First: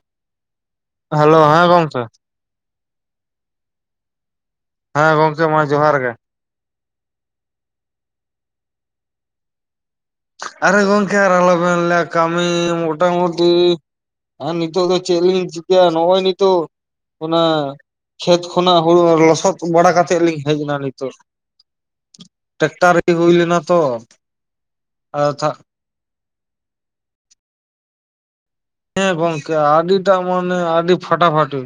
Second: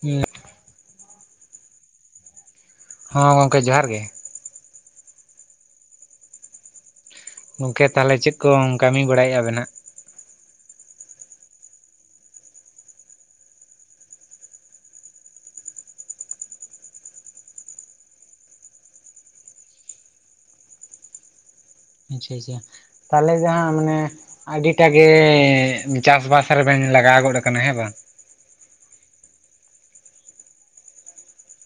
ᱦᱩᱸ ᱦᱮᱞᱳ ᱦᱮᱸ ᱜᱚᱝᱠᱮ ᱦᱳᱸ ᱜᱚᱝᱠᱮ ᱡᱚᱦᱟᱨ ᱜᱮ ᱦᱮᱸ ᱜᱚᱝᱠᱮ ᱢᱟ ᱡᱚᱦᱟᱨ ᱜᱮ ᱜᱚᱝᱠᱮ ᱛᱟᱦᱚᱞᱮ ᱪᱮᱫ ᱠᱚᱢ ᱠᱟᱹᱢᱤ ᱵᱟᱲᱟᱭ-ᱟ ᱟᱵᱮᱱ ᱦᱟᱜ? ᱟᱨᱮ ᱜᱚᱝᱠᱮ ᱟᱨ ᱟᱞᱚ ᱵᱮᱤᱱ ᱞᱮᱭᱟ ᱠᱟᱹᱢᱤ ᱢᱴᱟ ᱢᱚᱴᱤ ᱟᱨ ᱱᱤᱛᱚᱜ ᱫᱚ ᱪᱮᱫᱞᱤᱧ ᱪᱤᱠᱟᱹᱭᱟ ᱱᱚᱜ-ᱚᱭ ᱱᱤᱛᱳᱜ ᱚᱱᱟ ᱠᱷᱮᱛ ᱠᱷᱚᱱᱟᱜ ᱦᱩᱲᱩ ᱞᱚᱥᱚᱫ ᱵᱟᱲᱟ ᱠᱟᱛᱮᱫ ᱞᱤᱧ ᱦᱮᱡ ᱮᱱᱟ ᱱᱤᱛᱚᱜ ᱟᱪᱪᱷᱟ ᱟᱪᱪᱷᱟ ᱴᱮᱠᱴᱟᱨ ᱨᱮ ᱦᱩᱭ ᱛᱟᱦᱞᱮ ᱞᱮᱱᱟ ᱡᱟᱦᱟᱸ ᱛᱚ ᱢᱟᱱᱮ ᱟᱹᱰᱤᱴᱟᱜ ᱜᱮᱻ ᱟᱪᱪᱷᱟ ᱪᱟᱥᱵᱟᱥ ᱨᱮᱵᱮᱱ ᱞᱟᱜᱟᱣ ᱜᱚᱫ ᱟᱠᱟᱱᱟ ᱦᱮᱸ ᱵᱟᱝ? ᱦᱮᱸ ᱜᱚᱝᱠᱮ ᱟᱰᱤᱴᱟᱜ ᱢᱟᱱᱮ ᱟᱰᱤ ᱯᱷᱟᱴᱟ ᱯᱷᱟᱴᱤ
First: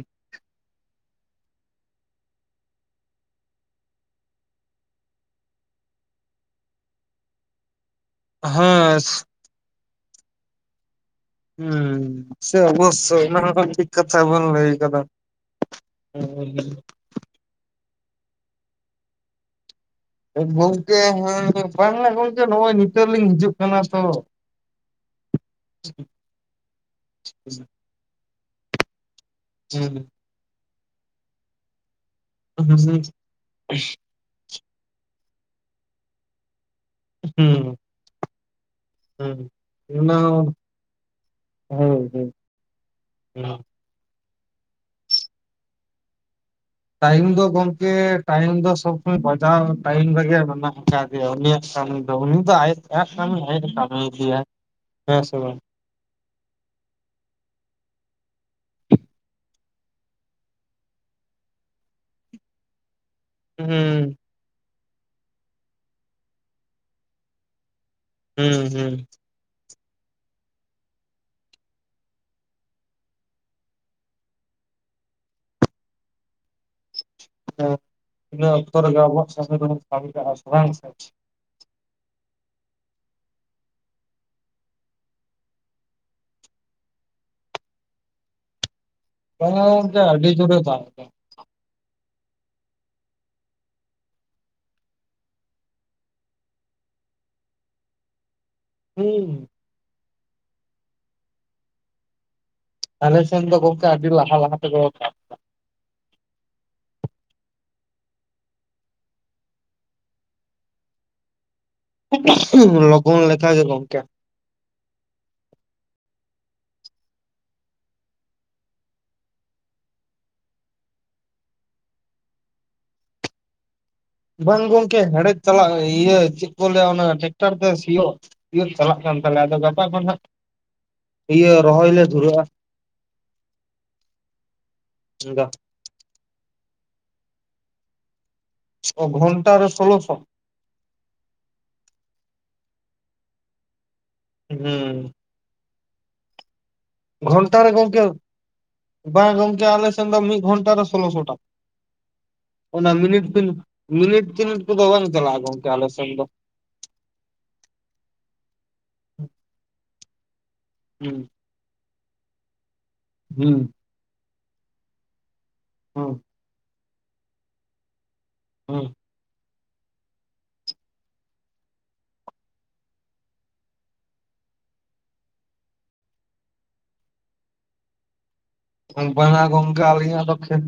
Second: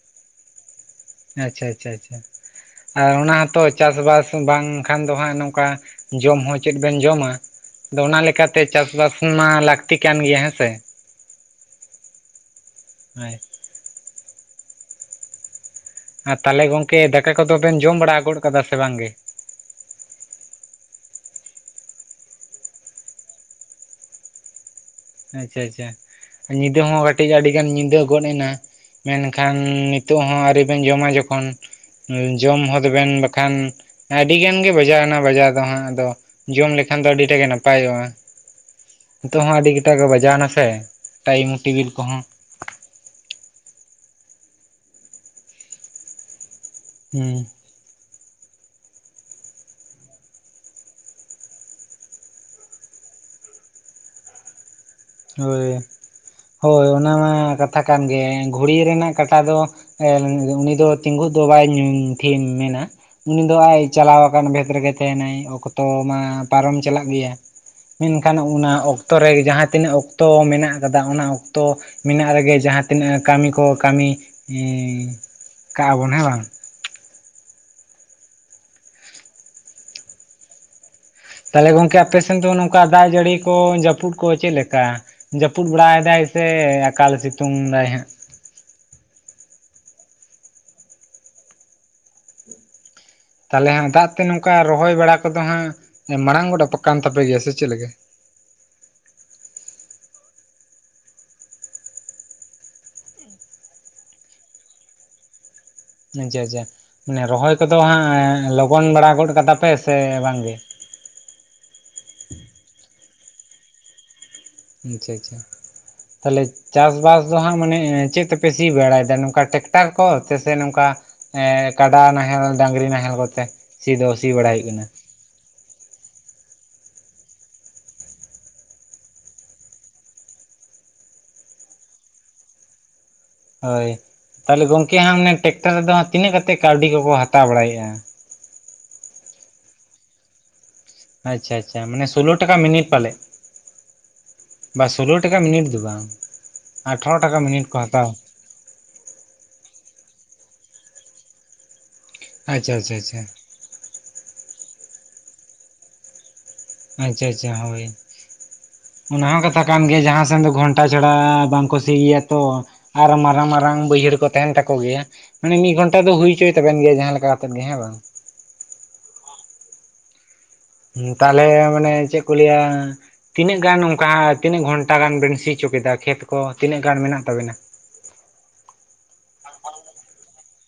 ᱟᱪᱪᱷᱟ ᱟᱪᱷᱟ ᱟᱪᱷᱟ ᱟᱨ ᱚᱱᱟ ᱦᱚᱸᱛᱚ ᱪᱟᱥᱵᱟᱥ ᱵᱟᱝᱠᱷᱟᱱ ᱫᱚ ᱦᱟᱸᱜ ᱱᱚᱝᱠᱟ ᱡᱚᱢ ᱦᱚᱸ ᱪᱮᱫ ᱵᱮᱱ ᱡᱚᱢᱟ᱾ ᱫᱚ ᱚᱱᱟ ᱞᱮᱠᱟᱛᱮ ᱦᱮᱸ ᱪᱟᱥᱵᱟᱥ ᱢᱟ ᱞᱟᱹᱠᱛᱤ ᱠᱟᱱ ᱜᱮᱭᱟ ᱦᱮᱸᱥᱮ, ᱦᱮᱸ ᱥᱮ ᱚᱵᱚᱥᱥᱳᱭ ᱦᱳᱭ ᱚᱱᱟ ᱦᱚᱸ ᱴᱷᱤᱠ ᱠᱟᱛᱷᱟ ᱵᱚᱱ ᱞᱟᱹᱭ ᱠᱟᱫᱟ ᱾ ᱟᱨ ᱛᱟᱦᱚᱞᱮ ᱜᱚᱝᱠᱮ ᱫᱟᱠᱟ ᱠᱚᱫᱚᱵᱮᱱ ᱡᱚᱢ ᱵᱟᱲᱟ ᱜᱚᱫ ᱠᱟᱫᱟ ᱥᱮ ᱵᱟᱝᱜᱮ? ᱜᱚᱝᱠᱮ ᱦᱮᱸ ᱵᱟᱝ ᱜᱚᱝᱠᱮ ᱱᱚᱜᱼᱚᱭ ᱱᱤᱛᱚᱜ ᱞᱤᱧ ᱦᱤᱡᱩᱜ ᱠᱟᱱᱟ ᱛᱚ ᱾ ᱟᱪᱪᱷᱟ ᱟᱪᱪᱷᱟ ᱧᱤᱫᱟᱹ ᱦᱚᱸ ᱠᱟᱹᱴᱤᱡ ᱟᱹᱰᱤᱜᱟᱱ ᱧᱤᱫᱟᱹ ᱜᱚᱫ ᱮᱱᱟ᱾ ᱢᱮᱱᱠᱷᱟᱱ ᱦᱩᱸ ᱱᱤᱛᱚᱜ ᱦᱚᱸ ᱟᱹᱣᱨᱤ ᱵᱮᱱ ᱡᱚᱢᱟ ᱡᱚᱠᱷᱚᱱ ᱡᱚᱢ ᱦᱩᱸ ᱦᱚᱛᱵᱮᱱ ᱵᱟᱠᱷᱟᱱ ᱟᱹᱰᱤᱜᱟᱱ ᱜᱮ ᱵᱟᱡᱟᱣᱱᱟ ᱵᱟᱡᱟ ᱫᱚ ᱦᱟᱸᱜ ᱟᱫᱚ, ᱡᱚᱢ ᱞᱮᱠᱷᱟᱱ ᱫᱚ ᱟᱰᱤᱴᱟᱜ ᱜᱮ ᱦᱩᱸ ᱱᱟᱯᱟᱭᱚᱜᱼᱟ ᱱᱤᱛᱚᱜ ᱦᱩᱸ ᱦᱚᱸ ᱟᱹᱰᱤ ᱮᱴᱟᱜ ᱜᱮ ᱚᱱᱟ ᱵᱟᱡᱟᱣᱱᱟ ᱥᱮ ᱴᱟᱭᱤᱢ ᱴᱮᱵᱤᱞ ᱠᱚᱦᱚᱸ, [inaudible] ᱴᱟᱭᱤᱢ ᱦᱩᱸ ᱫᱚ ᱜᱚᱝᱠᱮ ᱴᱟᱭᱤᱢ ᱫᱚ ᱥᱚᱵᱽ ᱥᱚᱢᱚᱭ ᱵᱟᱡᱟᱣ ᱴᱟᱭᱤᱢ ᱨᱮᱜᱮ ᱢᱮᱱᱟᱜ ᱟᱠᱟ ᱟᱠᱟᱜᱮ ᱩᱱᱤᱭᱟᱜ ᱠᱟᱹᱢᱤ ᱫᱚ ᱩᱱᱤ ᱫᱚ ᱟᱡ ᱟᱭᱟᱜ ᱠᱟᱹᱢᱤ ᱟᱡᱽ ᱮ ᱠᱟᱹᱢᱤ ᱤᱫᱤᱭᱟᱭ᱾ ᱦᱳᱭ᱾ ᱦᱳᱭ ᱚᱱᱟ ᱢᱟ ᱠᱟᱛᱷᱟ ᱠᱟᱱ ᱜᱮ ᱜᱷᱩᱲᱤ ᱨᱮᱱᱟᱜ ᱠᱟᱴᱟ ᱫᱚ ᱮ ᱩᱱᱤ ᱫᱚ ᱛᱤᱸᱜᱩᱜ ᱫᱚ ᱵᱟᱭ ᱛᱷᱤᱢ ᱢᱮᱱᱟ᱾ ᱩᱱᱤ ᱫᱚ ᱦᱩᱸ ᱟᱭ ᱪᱟᱞᱟᱣ ᱟᱠᱟᱱ ᱵᱷᱮᱫ ᱨᱮᱜᱮ ᱛᱮᱦᱮᱱᱟᱭ ᱚᱠᱛᱚ ᱢᱟ ᱯᱟᱨᱚᱢ ᱪᱟᱞᱟᱜ ᱜᱮᱭᱟ᱾ ᱢᱮᱱᱠᱷᱟᱱ ᱦᱩᱸ ᱚᱱᱟ ᱦᱩᱸ ᱚᱠᱛᱚ ᱦᱮᱸ ᱨᱮ ᱡᱟᱦᱟᱸ ᱛᱤᱱᱟᱹᱜ ᱚᱠ ᱛᱚ ᱢᱮᱱᱟᱜ ᱠᱟᱫᱟ ᱚᱱᱟ ᱚᱠᱛᱚ ᱢᱮᱱᱟᱜ ᱨᱮᱜᱮ ᱡᱟᱦᱟᱸ ᱛᱤᱱᱟᱹᱜ ᱠᱟᱹᱢᱤ ᱠᱚ ᱠᱟᱹᱢᱤ ᱦᱩᱸ ᱠᱟᱜᱼᱟ ᱵᱚᱱ ᱦᱮᱸ ᱵᱟᱝ᱾ ᱟᱫᱚ ᱤᱱᱟᱹ ᱚᱠᱛᱚ ᱨᱮᱜᱮ ᱟᱵᱚᱣᱟᱜ ᱠᱟᱹᱢᱤ ᱫᱚᱵᱚᱱ ᱠᱟᱹᱢᱤ ᱠᱟᱜᱼᱟ ᱵᱟᱝ ᱥᱮ᱾ ᱛᱟᱦᱞᱮ ᱜᱚᱝᱠᱮ ᱟᱯᱮ ᱥᱮᱱ ᱫᱚ ᱱᱚᱝᱠᱟ ᱫᱟᱜ ᱡᱟᱹᱲᱤ ᱠᱚ ᱡᱟᱹᱯᱩᱫ ᱠᱚ ᱪᱮᱫ ᱞᱮᱠᱟ? ᱡᱟᱹᱯᱩᱫ ᱵᱟᱲᱟᱭᱫᱟᱭ ᱥᱮ ᱟᱠᱟᱞ ᱥᱤᱛᱩᱝ ᱫᱟᱭ ᱦᱟᱸᱜ? ᱵᱟᱝᱟ ᱜᱚᱝᱠᱮ ᱟᱹᱰᱤ ᱡᱳᱨᱮ ᱫᱟᱜᱫᱟ᱾ ᱛᱟᱦᱞᱮ ᱦᱟᱸᱜ ᱫᱟᱜ ᱛᱮ ᱱᱚᱝᱠᱟ ᱨᱚᱦᱚᱭ ᱵᱟᱲᱟ ᱠᱚᱫᱚ ᱦᱟᱸᱜ ᱢᱟᱲᱟᱝ [unintelligible] ᱛᱟᱯᱮ ᱜᱮᱭᱟ ᱥᱮ ᱪᱮᱫ ᱞᱮᱠᱟ? ᱦᱩᱸ ᱟᱞᱮ ᱥᱮᱱ ᱫᱚ ᱜᱚᱝᱠᱮ ᱟᱹᱰᱤ ᱞᱟᱦᱟ ᱞᱟᱦᱟ [unintelligible] ᱡᱟ ᱡᱟ ᱢᱟᱱᱮ ᱨᱚᱦᱚᱭ ᱠᱚᱫᱚ ᱦᱟᱸᱜ ᱞᱚᱜᱚᱱ ᱵᱟᱲᱟ ᱜᱚᱫ ᱠᱟᱫᱟ ᱯᱮ ᱥᱮ ᱵᱟᱝᱜᱮ? [inaudible] ᱞᱚᱜᱚᱱ ᱞᱮᱠᱟ ᱜᱮ ᱜᱚᱝᱠᱮ᱾ ᱟᱪᱪᱷᱟ ᱟᱪᱪᱷᱟ ᱛᱟᱦᱞᱮ ᱪᱟᱥᱵᱟᱥ ᱫᱚ ᱦᱟᱸᱜ ᱢᱟᱱᱮ ᱪᱮᱫ ᱛᱮᱯᱮ ᱥᱤ ᱵᱟᱲᱟᱭ ᱫᱟ ᱱᱚᱝᱠᱟ ᱴᱨᱮᱠᱴᱟᱨ ᱠᱚ ᱛᱮᱥᱮ ᱱᱚᱝᱠᱟ ᱮᱸ ᱠᱟᱰᱟ ᱱᱟᱦᱮᱞ ᱰᱟᱝᱨᱤ ᱱᱟᱦᱮᱞ ᱠᱚᱛᱮ ᱥᱤ ᱫᱳᱥ ᱵᱟᱝ ᱜᱚᱝᱠᱮ ᱦᱮᱲᱮᱫ ᱪᱟᱞᱟᱜ ᱤᱭᱟᱹ ᱪᱮᱜ ᱠᱚ ᱞᱟᱹᱭᱟ ᱚᱱᱟ ᱴᱮᱠᱴᱟᱨ ᱛᱮ ᱥᱤᱭᱳᱜ ᱥᱤᱭᱳᱜ ᱪᱟᱞᱟᱜ ᱠᱟᱱ ᱛᱟᱞᱮᱭᱟ ᱟᱫᱚ ᱜᱟᱯᱟ ᱫᱚ ᱦᱟᱸᱜ ᱤᱭᱟᱹ ᱨᱚᱦᱚᱭ ᱞᱮ ᱫᱷᱩᱨᱟᱹᱜᱼᱟ᱾ ᱦᱳᱭ ᱛᱟᱦᱞᱮ ᱜᱚᱝᱠᱮ ᱦᱟᱸᱜ ᱚᱱᱮ ᱴᱮᱠᱴᱟᱨ ᱨᱮᱫᱚ ᱛᱤᱱᱟᱹᱜ ᱠᱟᱛᱮᱜ ᱠᱟᱹᱣᱰᱤ ᱠᱚᱠᱚ ᱦᱟᱛᱟᱣ ᱵᱟᱲᱟᱭᱮᱜᱼᱟ? ᱚ ᱜᱷᱚᱱᱴᱟ ᱨᱮ ᱥᱳᱞᱳ ᱥᱚ? ᱟᱪᱪᱷᱟ ᱟᱪᱪᱷᱟ ᱢᱟᱱᱮ ᱥᱳᱞᱳ ᱴᱟᱠᱟ ᱢᱤᱱᱤᱴ ᱯᱟᱞᱮᱜ? ᱵᱟ ᱦᱩᱸ ᱥᱳᱞᱳ ᱴᱟᱠᱟ ᱢᱤᱱᱤᱴ ᱫᱚ ᱵᱟᱝ ᱟᱴᱷᱟᱨᱚ ᱴᱟᱠᱟ ᱜᱷᱚᱱᱴᱟ ᱢᱤᱱᱤᱴ ᱨᱮ ᱠᱚ ᱜᱚᱝᱠᱮ ᱦᱟᱛᱟᱣ ᱵᱟᱝ ᱜᱚᱝᱠᱮ ᱟᱞᱮᱥᱮᱱ ᱫᱚ ᱢᱤᱜ ᱜᱷᱚᱱᱴᱟ ᱨᱮ ᱥᱳᱞᱳᱥᱚ ᱴᱟᱠ ᱟᱪᱪᱷᱟ ᱚᱱᱟ ᱟᱪᱪᱷᱟ ᱟᱪᱪᱷᱟ ᱢᱤᱱᱤᱴ ᱯᱤ ᱢᱤᱱᱤᱴ ᱛᱤᱱᱤᱴ ᱠᱚᱫᱚ ᱵᱟᱝ ᱪᱟᱞᱟᱜᱼᱟ ᱜᱚᱝᱠᱮ ᱟᱞᱮ ᱥᱮᱱ ᱫᱚ᱾ ᱟᱪᱪᱷᱟ ᱟᱪᱪᱷᱟ ᱦᱳᱭ ᱚᱱᱟ ᱦᱚᱸ ᱠᱟᱛᱷᱟ ᱠᱟᱱ ᱜᱮᱭᱟ ᱡᱟᱦᱟᱸ ᱥᱮᱱ ᱫᱚ ᱜᱷᱚᱱ ᱛᱟ ᱪᱷᱟᱲᱟ ᱦᱩᱸ ᱵᱟᱝᱠᱚ ᱥᱤᱭ ᱜᱮᱭᱟ ᱛᱚ ᱟᱨ ᱢᱟᱨᱟᱝ ᱦᱩᱸ ᱢᱟᱨᱟᱝ ᱵᱟᱹᱭᱦᱟᱹᱲ ᱠᱚ ᱛᱟᱦᱮᱱ ᱛᱟᱠᱚ ᱜᱮᱭᱟ᱾ ᱢᱟᱱᱮ ᱢᱤᱜ ᱜᱷᱚᱱᱟ ᱫᱚ ᱦᱩᱸ ᱦᱩᱭ ᱚᱪᱚᱭ ᱛᱟᱵᱮᱱ ᱜᱮᱭᱟ ᱡᱟᱦᱟᱸ ᱞᱮᱠᱟ ᱠᱟᱛᱮᱫ ᱜᱮ ᱦᱮᱸ ᱵᱟᱝ? ᱦᱩᱸ ᱦᱩᱸ ᱛᱟᱦᱞᱮ ᱢᱟᱱᱮ ᱪᱮᱜ ᱠᱚ ᱞᱟ. ᱭᱟ ᱛᱤᱱᱟᱹᱜ ᱜᱟᱱ ᱚᱝᱠᱟ ᱛᱤᱱᱟᱹᱜ ᱜᱷᱚᱱᱴᱟ ᱜᱟᱱ ᱵᱮᱱ ᱥᱤ ᱚᱪᱚ ᱠᱮᱫᱟ ᱠᱷᱮᱛ ᱠᱚ ᱛᱤᱱᱟᱹᱜ ᱜᱟᱱ ᱢᱮᱱᱟᱜ ᱛᱟᱵᱮᱱᱟ? ᱵᱟᱝᱟ ᱜᱚᱝᱠᱮ ᱟᱞᱤᱧᱟᱜ ᱫᱚ ᱠᱷᱮᱛ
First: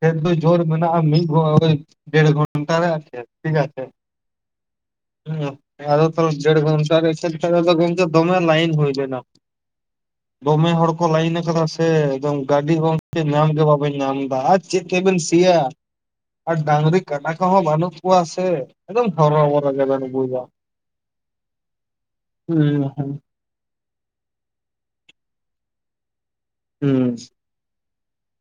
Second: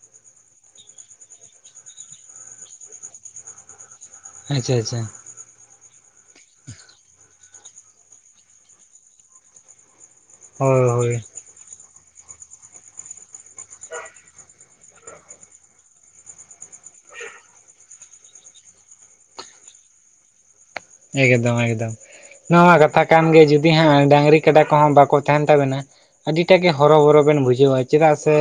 ᱠᱷᱮᱛ ᱫᱚ ᱡᱳᱨ ᱢᱮᱱᱟᱜᱼᱟ ᱢᱤᱜ [inaudible] ᱰᱮᱲ ᱜᱷᱚᱱᱴᱟ ᱨᱮ ᱟᱨ ᱪᱮᱜ ᱴᱷᱤᱠ ᱟᱪᱷᱮ᱾ ᱟᱪᱪᱷᱟ ᱟᱪᱪᱷᱟ᱾ [inaudible] ᱟᱫᱚ ᱛᱟᱦᱞᱮ ᱰᱮᱲ ᱜᱷᱟᱴᱟ ᱨᱮ [unintelligible] ᱫᱚᱢᱮ ᱞᱟᱭᱤᱱ ᱦᱩᱭᱞᱮᱱᱟ᱾ [inaudible] ᱫᱚᱢᱮ ᱦᱚᱲ ᱠᱚ ᱦᱳᱭ ᱞᱟᱭᱤᱱ ᱠᱟᱫᱟ ᱥᱮ ᱮᱠᱫᱚᱢ ᱜᱟᱹᱰᱤ ᱜᱚᱝᱠᱮ ᱧᱟᱢᱜᱮ ᱵᱟᱵᱮᱱ ᱧᱟᱢᱫᱟ ᱟᱡ ᱪᱮᱫ ᱛᱮᱵᱮᱱ ᱥᱤᱭᱟ? ᱟᱨ ᱰᱟᱝᱨᱤ ᱠᱟᱰᱟ ᱠᱚᱦᱚᱸ ᱵᱟᱱᱩᱜ ᱠᱚᱣᱟ ᱥᱮ ᱮᱠᱫᱚᱢ ᱦᱚᱨᱚᱼᱵᱚᱨᱚ ᱜᱮᱵᱮᱱ ᱵᱩᱡᱟ᱾ ᱮᱠᱫᱚᱢ ᱮᱠᱫᱚᱢ ᱚᱱᱟᱢᱟ ᱦᱩᱸ ᱠᱟᱛᱷᱟ ᱦᱩᱸ ᱠᱟᱱ ᱜᱮ ᱡᱩ ᱫᱤ ᱦᱟᱸ ᱰᱟᱹᱝᱨᱤ ᱠᱟᱰᱟ ᱠᱚᱦᱚᱸ ᱵᱟᱠᱚ ᱛᱟᱦᱮᱱ ᱛᱟᱵᱮᱱᱟ ᱟᱹᱰᱤᱴᱟᱜ ᱜᱮ ᱦᱚᱨᱚᱼᱵᱚᱨᱚ ᱵᱮᱱ ᱵᱩᱡᱷᱟᱹᱣᱟ᱾ ᱪᱮᱫᱟᱜ ᱥᱮ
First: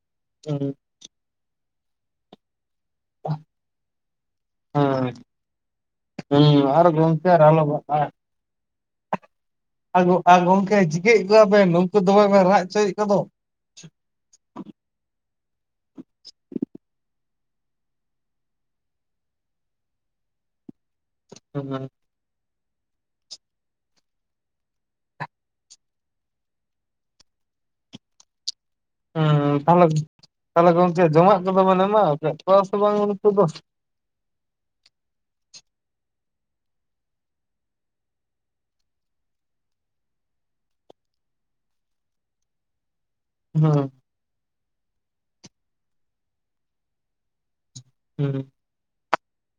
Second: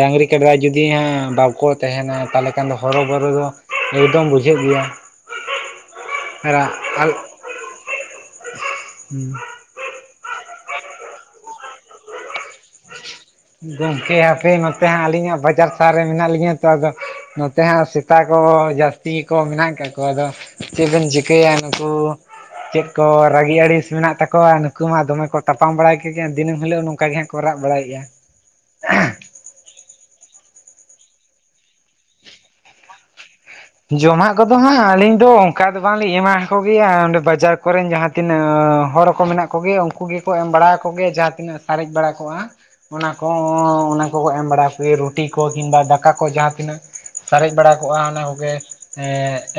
ᱰᱟᱝᱨᱤ ᱠᱟᱰᱟ ᱦᱩᱸ ᱡᱩᱫᱤ ᱦᱟᱸᱜ ᱵᱟᱠᱚ ᱛᱟᱦᱮᱱᱟ ᱛᱟᱦᱞᱮ ᱠᱷᱟᱱ ᱫᱚ ᱦᱚᱨᱚ ᱵᱚᱨᱚ ᱫᱚ ᱮᱠᱫᱚᱢ ᱵᱩᱡᱷᱟᱹᱜ ᱜᱮᱭᱟ᱾ ᱦᱮᱸ ᱦᱩᱸ ᱟᱨ ᱜᱚᱝᱠᱮ ᱟᱨ ᱟᱞᱚᱵᱟᱜ-ᱟ᱾ ᱦᱩᱸ ᱟ ᱜᱚ ᱟ ᱜᱚᱢᱠᱮ ᱪᱤᱠᱟᱹᱭᱮᱜ ᱠᱚᱣᱟ ᱵᱮᱱ ᱩᱱᱠᱩ ᱫᱚᱢᱮ ᱵᱮᱱ ᱨᱟᱜ ᱦᱚᱪᱚᱭᱮᱫ ᱠᱚᱫᱚ? ᱜᱚᱢᱠᱮ ᱦᱟᱯᱮ ᱱᱚᱛᱮ ᱦᱟᱸᱜ ᱟᱹᱞᱤᱧ ᱦᱸᱟᱜ ᱵᱟᱡᱟᱨ ᱥᱟᱦᱟᱨ ᱨᱮ ᱢᱮᱱᱟᱜ ᱞᱤᱧᱟ ᱛᱚ ᱟᱫᱚ ᱱᱚᱛᱮ ᱦᱟᱸᱜ ᱥᱮᱛᱟ ᱠᱚ ᱡᱟᱹᱥᱛᱤ ᱜᱮ ᱠᱚ ᱢᱮᱱᱟᱜ ᱠᱟᱜ ᱠᱚᱣᱟ ᱟᱫᱚ ᱪᱮᱫ ᱫᱚᱢ ᱪᱤᱠᱟᱹᱭᱟ ᱦᱩᱸ ᱱᱩᱠᱩ ᱪᱮᱫ ᱠᱚ ᱨᱟᱜᱤ ᱟᱲᱤᱥ ᱢᱮᱱᱟᱜ ᱛᱟᱠᱚᱣᱟ ᱱᱩᱠᱩ ᱢᱟ ᱫᱚᱢᱮ ᱠᱚ ᱛᱟᱯᱟᱢ ᱵᱟᱲᱟᱭ ᱠᱮᱜᱮᱭᱟ ᱫᱤᱱᱟᱹᱢ ᱦᱤᱞᱳᱜ ᱱᱚᱝᱠᱟ ᱜᱮ ᱦᱟᱸᱜ ᱠᱚ ᱨᱟᱜ ᱵᱟᱲᱟᱭᱮᱜ-ᱟ᱾ ᱦᱩᱸ ᱛᱟᱦᱚᱞᱮ ᱛᱟᱦᱚᱞᱮ ᱜᱚᱝᱠᱮ, ᱡᱚᱢᱟᱜ ᱠᱚᱫᱚ ᱵᱮᱱ ᱮᱢᱟ ᱠᱟᱜ ᱠᱚᱣᱟ ᱥᱮ ᱵᱟᱝ ᱩᱱᱠᱩ ᱫᱚ? ᱡᱚᱢᱟᱜ ᱠᱚᱫᱚ ᱦᱟᱸᱜ ᱟᱞᱤᱧ ᱫᱚ ᱚᱱᱠᱟ ᱫᱚ ᱵᱟᱝᱞᱤᱧ ᱮᱢᱟ ᱦᱟᱠᱚ ᱜᱮᱭᱟ, ᱚᱸᱰᱮ ᱵᱟᱡᱟᱨ ᱠᱚᱨᱮᱱ ᱡᱟᱸᱦᱟ ᱛᱤᱱᱟᱹᱜ ᱦᱚᱲ ᱠᱚ ᱢᱮᱱᱟᱜ ᱠᱚᱜᱮᱭᱟ ᱩᱱᱠᱩ ᱜᱮᱠᱚ ᱮᱢ ᱵᱟᱲᱟ ᱟᱠᱚ ᱜᱮᱭᱟ ᱡᱟᱦᱟᱸ ᱛᱤᱱᱟᱹᱜ ᱥᱟᱨᱮᱡ ᱵᱟᱲᱟ ᱠᱚᱜᱼᱟ᱾ ᱚᱱᱟ ᱦᱩᱸ ᱠᱚᱸᱦᱚ ᱚᱱᱟ ᱠᱚ ᱠᱚ ᱮᱢ ᱵᱟᱲᱟ ᱟᱠᱚ ᱜᱮᱭᱟ ᱨᱩᱴᱤ ᱠᱚ ᱠᱤᱢᱵᱟ ᱫᱟᱠᱟ ᱠᱚ ᱡᱟᱸᱦᱟ ᱛᱤᱱᱟᱹᱜ ᱥᱟᱨᱮᱡ ᱵᱟᱲᱟ ᱠᱚᱜᱼᱟ ᱚᱱᱟ ᱦᱩᱸ ᱠᱚᱜᱮ ᱮᱻ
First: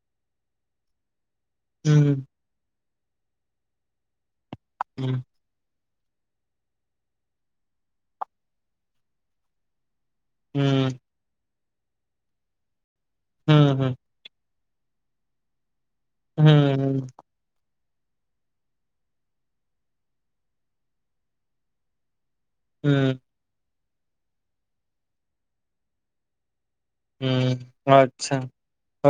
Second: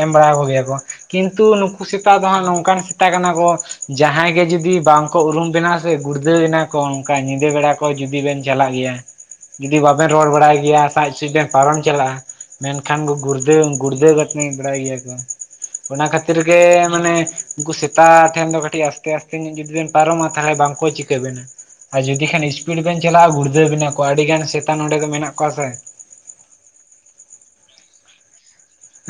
ᱮᱢ ᱵᱟᱲᱟ ᱟᱠᱚ ᱜᱮᱭᱟ ᱠᱚ᱾ ᱠᱤᱱᱛᱩ ᱱᱩᱠᱩ ᱥᱮᱛᱟ ᱦᱩᱸ ᱫᱚ ᱦᱟᱸᱜ ᱱᱚᱝᱠᱟᱱ ᱥᱮᱛᱟ ᱠᱟᱱᱟ ᱠᱚ, ᱡᱟᱦᱟᱸᱭ ᱜᱮ ᱡᱩᱫᱤ ᱵᱟᱝ ᱦᱩᱸ ᱠᱚ ᱩᱨᱩᱢ ᱵᱮᱱᱟ ᱥᱮ ᱜᱩᱲᱫᱷᱟᱹᱣ ᱮᱱᱟ ᱠᱚ ᱚᱱᱠᱟ ᱧᱤᱫᱟ. ᱵᱮᱲᱟ ᱠᱚ ᱡᱩᱫᱤ ᱵᱮᱱ ᱪᱟᱞᱟᱜ ᱜᱮᱭᱟ᱾ ᱡᱩᱫᱤ ᱵᱟᱵᱮᱱ ᱨᱚᱲ ᱵᱟᱲᱟᱭ ᱜᱮᱭᱟ ᱦᱩᱸ ᱥᱟᱡᱼᱥᱩᱡ ᱵᱮᱱ ᱯᱟᱨᱚᱢ ᱪᱟᱞᱟᱜᱼᱟ, ᱢᱮᱱᱠᱷᱟᱱ ᱠᱩ ᱜᱷᱩ ᱦᱩᱸ ᱜᱩᱲᱫᱷᱟᱹᱝ ᱜᱭᱲᱫᱷᱟ ᱠᱷᱟᱴᱱᱤ ᱵᱟᱲᱟᱭ ᱜᱮᱭᱟ ᱠᱚ᱾ ᱦᱩᱸ ᱦᱩᱸ ᱩᱱᱠᱩ ᱥᱮᱛᱟᱻ ᱴᱷᱮᱱ ᱫᱚ ᱠᱟᱴᱤᱡ ᱟᱥᱛᱮ ᱟᱥᱛᱮ ᱧᱚᱜ ᱡᱩᱫᱤ ᱵᱤᱱ ᱯᱟᱨᱚᱢᱚᱜ-ᱟ ᱛᱟᱦᱚᱞᱮ ᱵᱟᱝᱠᱚ ᱪᱤᱠᱟᱹ ᱵᱤᱱᱟ᱾ ᱟᱨ ᱡᱩᱫᱤ ᱠᱷᱟᱱ ᱤᱥᱯᱤᱰ ᱵᱮᱱ ᱦᱩᱸ ᱪᱟᱞᱟᱜᱼᱟ ᱜᱩᱲᱫᱟᱹᱣ ᱵᱮᱱᱟ ᱠᱚ ᱟᱹᱰᱤ ᱜᱟᱱ ᱥᱮᱛᱟ ᱱᱚᱰᱮ ᱫᱚ ᱢᱮᱱᱟᱜ ᱠᱚᱣᱟ ᱥᱮ᱾ ᱦᱢ ᱟᱪᱪᱷᱟ᱾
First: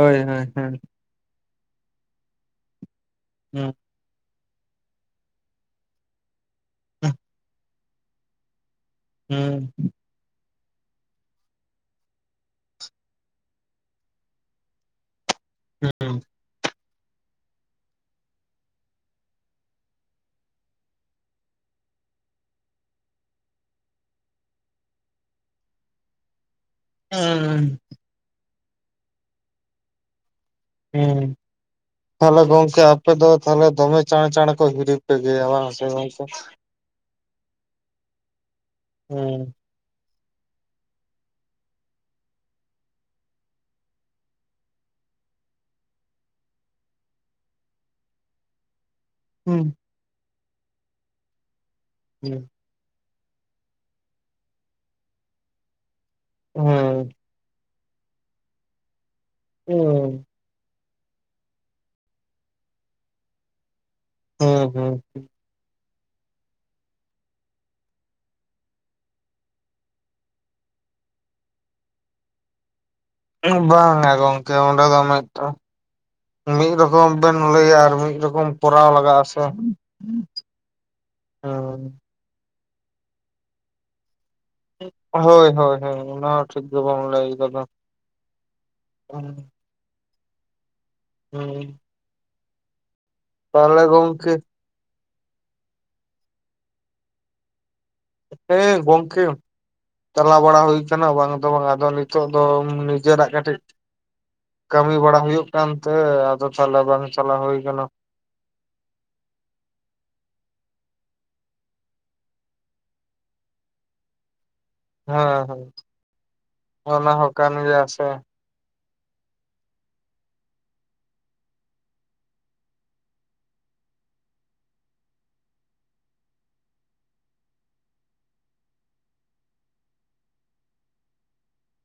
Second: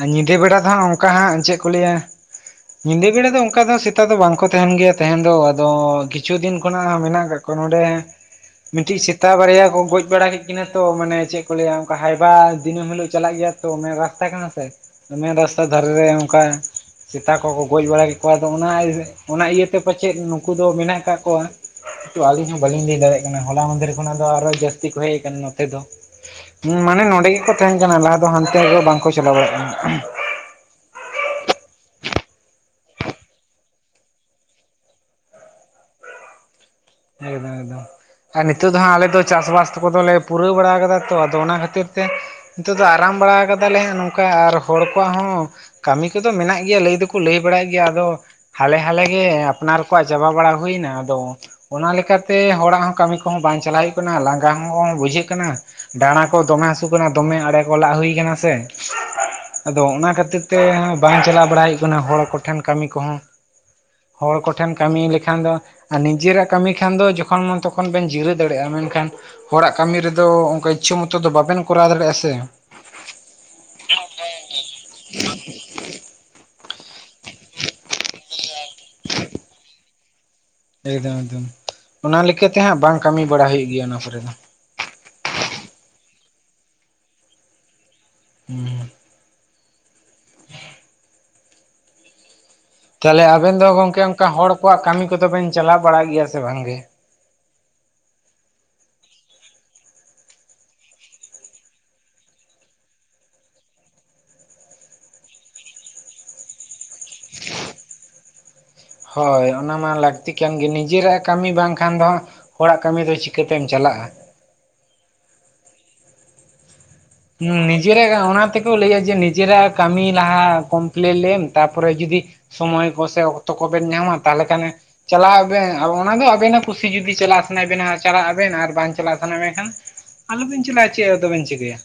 ᱟᱨ ᱧᱤᱫᱟᱹ ᱦᱳᱭ ᱵᱮᱲᱟ ᱫᱚ ᱦᱳᱭ ᱦᱟᱸᱜ ᱚᱱᱠᱟ ᱦᱟᱸᱜ ᱪᱮᱫ ᱠᱚ ᱞᱮᱭᱟ ᱧᱤᱫᱟᱹ ᱵᱮᱲᱟ ᱫᱚ ᱚᱱᱠᱟ ᱦᱩᱸ ᱫᱚ ᱥᱮ ᱛᱟ ᱫᱚ ᱵᱟᱝᱠᱚ ᱛᱟᱦᱮᱱ ᱜᱮᱭᱟ ᱛᱟᱦᱮᱱ ᱫᱚ ᱟᱫᱚ ᱠᱤᱪᱷᱩ ᱫᱤᱱ ᱠᱷᱚᱱᱟᱜ ᱦᱟᱸᱜ ᱢᱮᱱᱟᱜ ᱠᱟᱜ ᱠᱚᱣᱟ ᱱᱚᱸᱰᱮ ᱢᱤᱫᱴᱤᱡ ᱥᱮᱛᱟ ᱵᱟᱨᱭᱟ ᱦᱩᱸ ᱠᱚ ᱜᱚᱡ ᱵᱟᱲᱟ ᱠᱮᱫ ᱠᱤᱱᱟᱹ ᱛᱚ ᱢᱟᱱᱮ ᱪᱮᱫ ᱠᱚ ᱞᱮᱭᱟ ᱚᱱᱠᱟ ᱦᱟᱭᱵᱟ ᱫᱤᱱᱟᱹᱢ ᱦᱤᱞᱳᱜ ᱪᱟᱞᱟᱜ ᱜᱮᱭᱟᱭ ᱛᱚ᱾ ᱢᱮᱱ ᱨᱟᱥᱛᱟ ᱠᱟᱱᱟ ᱥᱮ᱾ ᱢᱮᱱ ᱨᱟᱥᱛᱟ ᱫᱷᱟᱨᱮ ᱨᱮ ᱦᱩᱸ ᱚᱱᱠᱟ ᱥᱮᱛᱟ ᱠᱚ ᱠᱚ ᱜᱚᱡ ᱵᱟᱲᱟ ᱠᱮᱫ ᱠᱚᱣᱟ ᱛᱚ, ᱚᱱᱟ ᱤᱫᱤᱠᱟᱛᱮ ᱚᱱᱟ ᱤᱭᱟᱹᱛᱮ ᱯᱟᱪᱮᱫ ᱱᱩᱠᱩ ᱫᱚ ᱢᱮᱱᱟᱜ ᱟᱠᱟᱫ ᱠᱚᱣᱟ᱾ ᱛᱚ ᱟᱞᱤᱧ ᱦᱚᱸ ᱵᱟᱞᱤᱧ ᱞᱟᱹᱭ ᱫᱟᱲᱮᱭᱟᱜ ᱠᱟᱱᱟ᱾ ᱦᱚᱞᱟ ᱢᱟᱫᱷᱮᱨ ᱠᱷᱚᱱ ᱟᱫᱚ ᱟᱨᱦᱚ ᱡᱟᱹᱥᱛᱤ ᱠᱚ ᱦᱮᱡ ᱟᱠᱟᱱᱟ ᱱᱚᱛᱮ ᱫᱚ᱾ ᱦᱢᱻ ᱢᱟᱱᱮ ᱱᱚᱸᱰᱮ ᱜᱮᱠᱚ ᱛᱟᱦᱮᱱ ᱦᱩᱸ ᱠᱟᱱᱟ, ᱞᱟᱦᱟ ᱫᱚ ᱦᱟᱱᱛᱮ ᱟᱫᱚ ᱵᱟᱝᱠᱚ ᱪᱟᱞᱟᱣ ᱫᱟᱲᱮᱭᱟᱜ ᱠᱟᱱᱟ᱾ ᱦᱢᱻ ᱛᱟᱦᱚᱞᱮ ᱜᱚᱝᱠᱮ ᱟᱯᱮ ᱫᱚ ᱛᱟᱦᱞᱮ ᱫᱚᱢᱮ ᱪᱟᱬ ᱪᱟᱬ ᱠᱚ ᱦᱤᱨᱤ ᱯᱮ ᱜᱮᱭᱟ ᱚᱲᱟᱜ ᱥᱮ ᱜᱚᱝᱠᱮ᱾ [inaudible] ᱮᱠᱫᱚᱢ ᱮᱠᱫᱚᱢ᱾ ᱟᱨ ᱱᱤᱛᱳᱜ ᱫᱚ ᱦᱟᱸᱜ ᱟᱞᱮᱚ ᱫᱚ ᱦᱩᱸ ᱪᱟᱥᱵᱟᱥ ᱠᱚᱫᱚᱞᱮ ᱯᱩᱨᱟᱹᱣ ᱵᱟᱲᱟ ᱠᱟᱫᱟ ᱛᱚ, ᱟᱫᱚ ᱚᱱᱟ ᱠᱷᱟᱛᱤᱨ ᱛᱮ ᱱᱤᱛᱚᱜ ᱫᱚ ᱟᱨᱟᱢ ᱵᱟᱲᱟ ᱠᱟᱫᱟᱞᱮ ᱦᱟᱸᱜ ᱱᱚᱝᱠᱟ, ᱟᱨ ᱦᱚᱲ ᱠᱚᱣᱟᱜ ᱦᱚᱸ ᱠᱟᱢᱤ ᱠᱚ ᱫᱚ ᱢᱮᱱᱟᱜ ᱜᱮᱭᱟ ᱞᱟᱹᱭ ᱫᱚ ᱠᱚ ᱞᱟᱹᱭ ᱵᱟᱲᱟᱭᱮᱫ ᱜᱮᱭᱟ, ᱟᱫᱚ ᱦᱟᱞᱮ ᱦᱟᱞᱮ ᱜᱮ ᱦᱩᱸ ᱟᱯᱱᱟᱨ ᱠᱚᱣᱟᱜ ᱪᱟᱵᱟ ᱵᱟᱲᱟ ᱦᱩᱭᱱᱟ ᱟᱫᱚ, ᱚᱱᱟ ᱞᱮᱠᱟ ᱛᱮ ᱦᱚᱲᱟᱜ ᱦᱚᱸ ᱠᱟᱹᱢᱤ ᱠᱚᱦᱚᱸ ᱵᱟᱝ ᱪᱟᱞᱟᱜᱣ ᱦᱳᱭᱳᱜ ᱠᱟᱱᱟ᱾ ᱞᱟᱸᱜᱟ ᱦᱚᱸ ᱵᱩᱡᱷᱟᱹᱜ ᱠᱟᱱᱟ᱾ ᱰᱟᱬᱟ ᱠᱚ ᱫᱚᱢᱮ ᱦᱟᱹᱥᱩ ᱠᱟᱱᱟ ᱦᱩᱸ ᱫᱚᱢᱮ ᱟᱲᱮ ᱚᱞᱟᱜ ᱦᱩᱭ ᱠᱟᱱᱟ ᱥᱮ᱾ ᱟᱫᱚ ᱚᱱᱟ ᱦᱩᱸ ᱠᱷᱟᱹᱛᱤᱨ ᱛᱮ ᱵᱟᱝ ᱪᱟᱞᱟᱣ ᱵᱟᱲᱟ ᱦᱩᱭᱩᱜ ᱠᱟᱱᱟ ᱦᱚᱲ ᱠᱚᱴᱷᱮᱱ ᱠᱟᱢᱤ ᱠᱚᱦᱚᱸ᱾ ᱦᱚᱲ ᱠᱚᱴᱷᱮᱱ ᱦᱩᱸ ᱠᱟᱢᱤ ᱞᱮᱠᱷᱟᱱ ᱫᱚ, ᱟᱨ ᱱᱤᱡᱮᱨᱟᱜ ᱠᱟᱢᱤ ᱠᱷᱟᱱ ᱫᱚ ᱡᱚᱠᱷᱚᱱ ᱢᱚᱱ ᱛᱚᱠᱷᱚᱱ ᱵᱮᱱ ᱡᱤᱨᱟᱹᱣ ᱫᱟᱲᱮᱭᱟᱜᱼᱟ, ᱢᱮᱱᱠᱷᱟᱱ ᱦᱚᱲᱟᱜ ᱠᱟᱢᱤ ᱨᱮᱫᱚ ᱚᱱᱠᱟ ᱤᱪᱪᱷᱟᱹ ᱢᱚᱛᱚ ᱫᱚ ᱵᱟᱵᱮᱱ ᱠᱚᱨᱟᱣ ᱫᱟᱲᱮᱭᱟᱜᱼᱟ ᱥᱮ ᱵᱟᱝᱟ ᱜᱚᱝᱠᱮ ᱚᱸᱰᱮ ᱫᱚ ᱢᱤᱫᱴᱟᱝ ᱢᱤᱫ ᱨᱚᱠᱚᱢ ᱵᱮᱱ ᱞᱟᱹᱭᱟ ᱾ ᱢᱤᱫ ᱨᱚᱠᱚᱢ ᱠᱚᱨᱟᱣ ᱞᱟᱜᱟᱣ ᱟᱥᱮ ᱾ ᱮᱠᱫᱚᱢ ᱮᱠᱫᱚᱢ ᱚᱱᱟ ᱞᱮᱠᱟᱛᱮ ᱦᱟᱸᱜ ᱵᱟᱝ ᱠᱟᱹᱢᱤ ᱵᱟᱲᱟ ᱦᱩᱭᱩᱜ ᱜᱮᱭᱟ ᱚᱱᱟ ᱯᱚᱨᱮ ᱫᱚ ᱦᱳᱭ ᱦᱳᱭ ᱦᱳᱭ ᱚᱱᱟ ᱦᱚᱸ ᱴᱷᱤᱠ ᱫᱚ ᱵᱟᱝ ᱞᱟᱹᱭ ᱠᱟᱫᱟ ᱫᱚ [inaudible] [inaudible] [inaudible] ᱛᱟᱦᱚᱞᱮ ᱟᱵᱮᱱ ᱫᱚ ᱜᱚᱝᱠᱮ ᱚᱱᱠᱟ ᱦᱚᱲ ᱠᱚᱣᱟᱜ ᱠᱟᱹᱢᱤ ᱠᱚᱫᱚ ᱵᱮᱱ ᱪᱟᱞᱟᱣ ᱵᱟᱲᱟᱭ ᱜᱮᱭᱟ ᱥᱮ ᱵᱟᱝᱜᱮ? ᱦᱮ ᱜᱚᱝᱠᱮ ᱪᱟᱞᱟᱣ ᱵᱟᱲᱟ ᱦᱩᱭ ᱟᱠᱟᱱᱟ ᱵᱟᱝ ᱫᱚ ᱵᱟᱝ ᱟᱫᱚ ᱱᱤᱛᱚᱜ ᱫᱚ ᱱᱤᱡᱮᱨᱟᱜ ᱠᱟᱹᱴᱤᱡ ᱠᱟᱹᱢᱤ ᱵᱟᱲᱟ ᱦᱩᱭᱩᱜ ᱠᱟᱱᱛᱮ ᱟᱫᱚ ᱛᱟᱦᱚᱞᱮ ᱵᱟᱝ ᱪᱟᱞᱟᱣ ᱦᱩᱭ ᱟᱠᱟᱱᱟ ᱾ ᱦᱳᱭ ᱚᱱᱟ ᱢᱟ ᱞᱟᱹᱠᱛᱤ ᱠᱟᱱ ᱜᱮ ᱱᱤᱡᱮᱨᱟᱜ ᱠᱟᱹᱢᱤ ᱵᱟᱝᱠᱷᱟᱱ ᱫᱚᱦᱟᱜ ᱦᱚᱲᱟᱜ ᱠᱟᱹᱢᱤ ᱫᱚ ᱪᱤᱠᱟᱹᱛᱮᱢ ᱪᱟᱞᱟᱜᱼᱟ ᱦᱮᱸ ᱦᱮᱸ ᱚᱱᱟ ᱦᱚᱸ ᱠᱟᱱ ᱜᱮᱭᱟ ᱥᱮ ᱠᱚ ᱞᱟᱹᱭᱟ ᱡᱮ ᱱᱤᱡᱮᱨᱟᱜ ᱠᱟᱹᱢᱤ ᱞᱟᱦᱟ ᱠᱚᱢᱯᱮᱞᱮᱢ ᱛᱟ ᱯᱚᱨᱮ ᱡᱩᱫᱤ ᱥᱚᱢᱚᱭ ᱠᱚᱥᱮ ᱚᱠᱛᱚ ᱠᱚᱵᱮᱱ ᱧᱟᱢᱟ ᱛᱟᱦᱚᱞᱮ ᱠᱷᱟᱱ ᱪᱟᱞᱟᱜ ᱟᱵᱮᱱ ᱟ ᱚᱱᱟᱫᱚ ᱟᱵᱮᱱᱟᱜ ᱠᱩᱥᱤ ᱡᱩᱫᱤ ᱪᱟᱞᱟᱜ ᱥᱟᱱᱟᱭᱮᱫ ᱵᱮᱱᱟ ᱪᱟᱞᱟᱜ ᱟᱵᱮᱱ ᱟᱨ ᱵᱟᱝ ᱪᱟᱞᱟᱜ ᱥᱟᱱᱟᱭ ᱢᱮᱱᱠᱷᱟᱱ ᱟᱞ ᱵᱮᱧ ᱪᱞᱟᱜᱟ ᱪᱮᱫ ᱟᱫᱚ ᱪᱤᱠᱟ. ᱭᱟ᱾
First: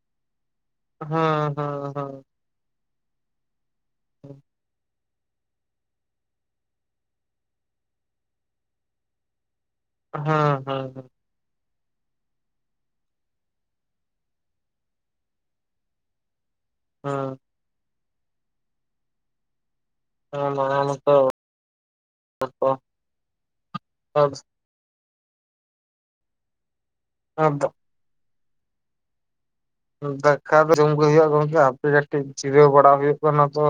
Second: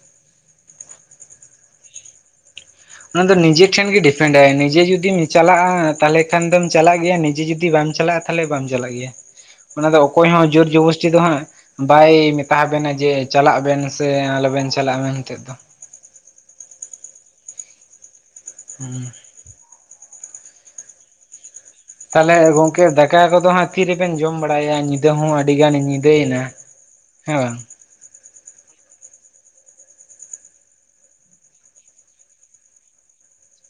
ᱦᱳᱸ ᱦᱳᱸ ᱦᱳᱸ ᱚᱱᱟ ᱫᱚ ᱱᱤᱡᱮ ᱴᱷᱮᱱ ᱜᱮ ᱰᱤᱯᱮᱱᱰ ᱟᱭ ᱱᱤᱡᱮ ᱡᱩᱫᱤ ᱪᱟᱞᱟᱜᱼᱟ ᱛᱟᱦᱚᱞᱮ ᱠᱷᱟᱱ ᱫᱚᱢ ᱪᱟᱞᱟᱜ ᱜᱮᱭᱟ ᱱᱤᱡᱮ ᱡᱩᱫᱤ ᱵᱟᱢ ᱪᱟᱞᱟᱜᱼᱟ ᱛᱟᱦᱚᱞᱮ ᱵᱟᱢ ᱪᱟᱞᱟᱜ ᱜᱮᱭᱟ ᱾ ᱚᱱᱟ ᱫᱚ ᱚᱠᱚᱭ ᱦᱚᱸ ᱦᱩᱸ ᱦᱩᱸ ᱡᱳᱨ ᱦᱩᱸ ᱡᱚᱵᱚᱥᱴᱤ ᱫᱚ ᱦᱜ, ᱵᱟᱭ ᱢᱮᱛᱟ ᱦᱟᱵᱮᱱᱟ ᱡᱮ ᱪᱟᱞᱟᱜ ᱵᱮᱱ ᱥᱮ ᱟᱞᱚᱵᱮᱱ ᱪᱟᱞᱟᱜᱼᱟ ᱢᱮᱱ ᱛᱮ ᱫᱚ ᱦᱳ ᱦᱩᱸ ᱦᱳ ᱢᱱᱮᱨ ᱢᱚᱛᱚ ᱛᱟᱦᱚᱞᱮ ᱜᱚᱝᱠᱮ ᱫᱟᱠᱟ ᱠᱚᱫᱚ ᱦᱟᱸᱜ ᱛᱤᱨᱮᱵᱮᱱ ᱡᱚᱢ ᱵᱟᱲᱟᱭᱟ ᱧᱤ ᱧᱤᱫᱟᱹ ᱦᱚᱸ ᱟᱹᱰᱤ ᱜᱟᱱᱮ ᱧᱤᱫᱟᱹᱭᱮᱱᱟ ᱦᱮᱸ ᱵᱟᱝ ᱫᱟᱠᱟ ᱫᱚ ᱡᱚᱢᱜᱮ ᱦᱩᱭᱩᱜᱼᱟ ᱜᱚᱝᱠᱮ ᱦᱟᱯᱮ ᱠᱟᱹᱴᱤᱡ ᱡᱤᱨᱟᱹᱣ ᱵᱟᱲᱟ ᱦᱩᱭᱩᱜ ᱠᱟᱱᱟ ᱛᱚ᱾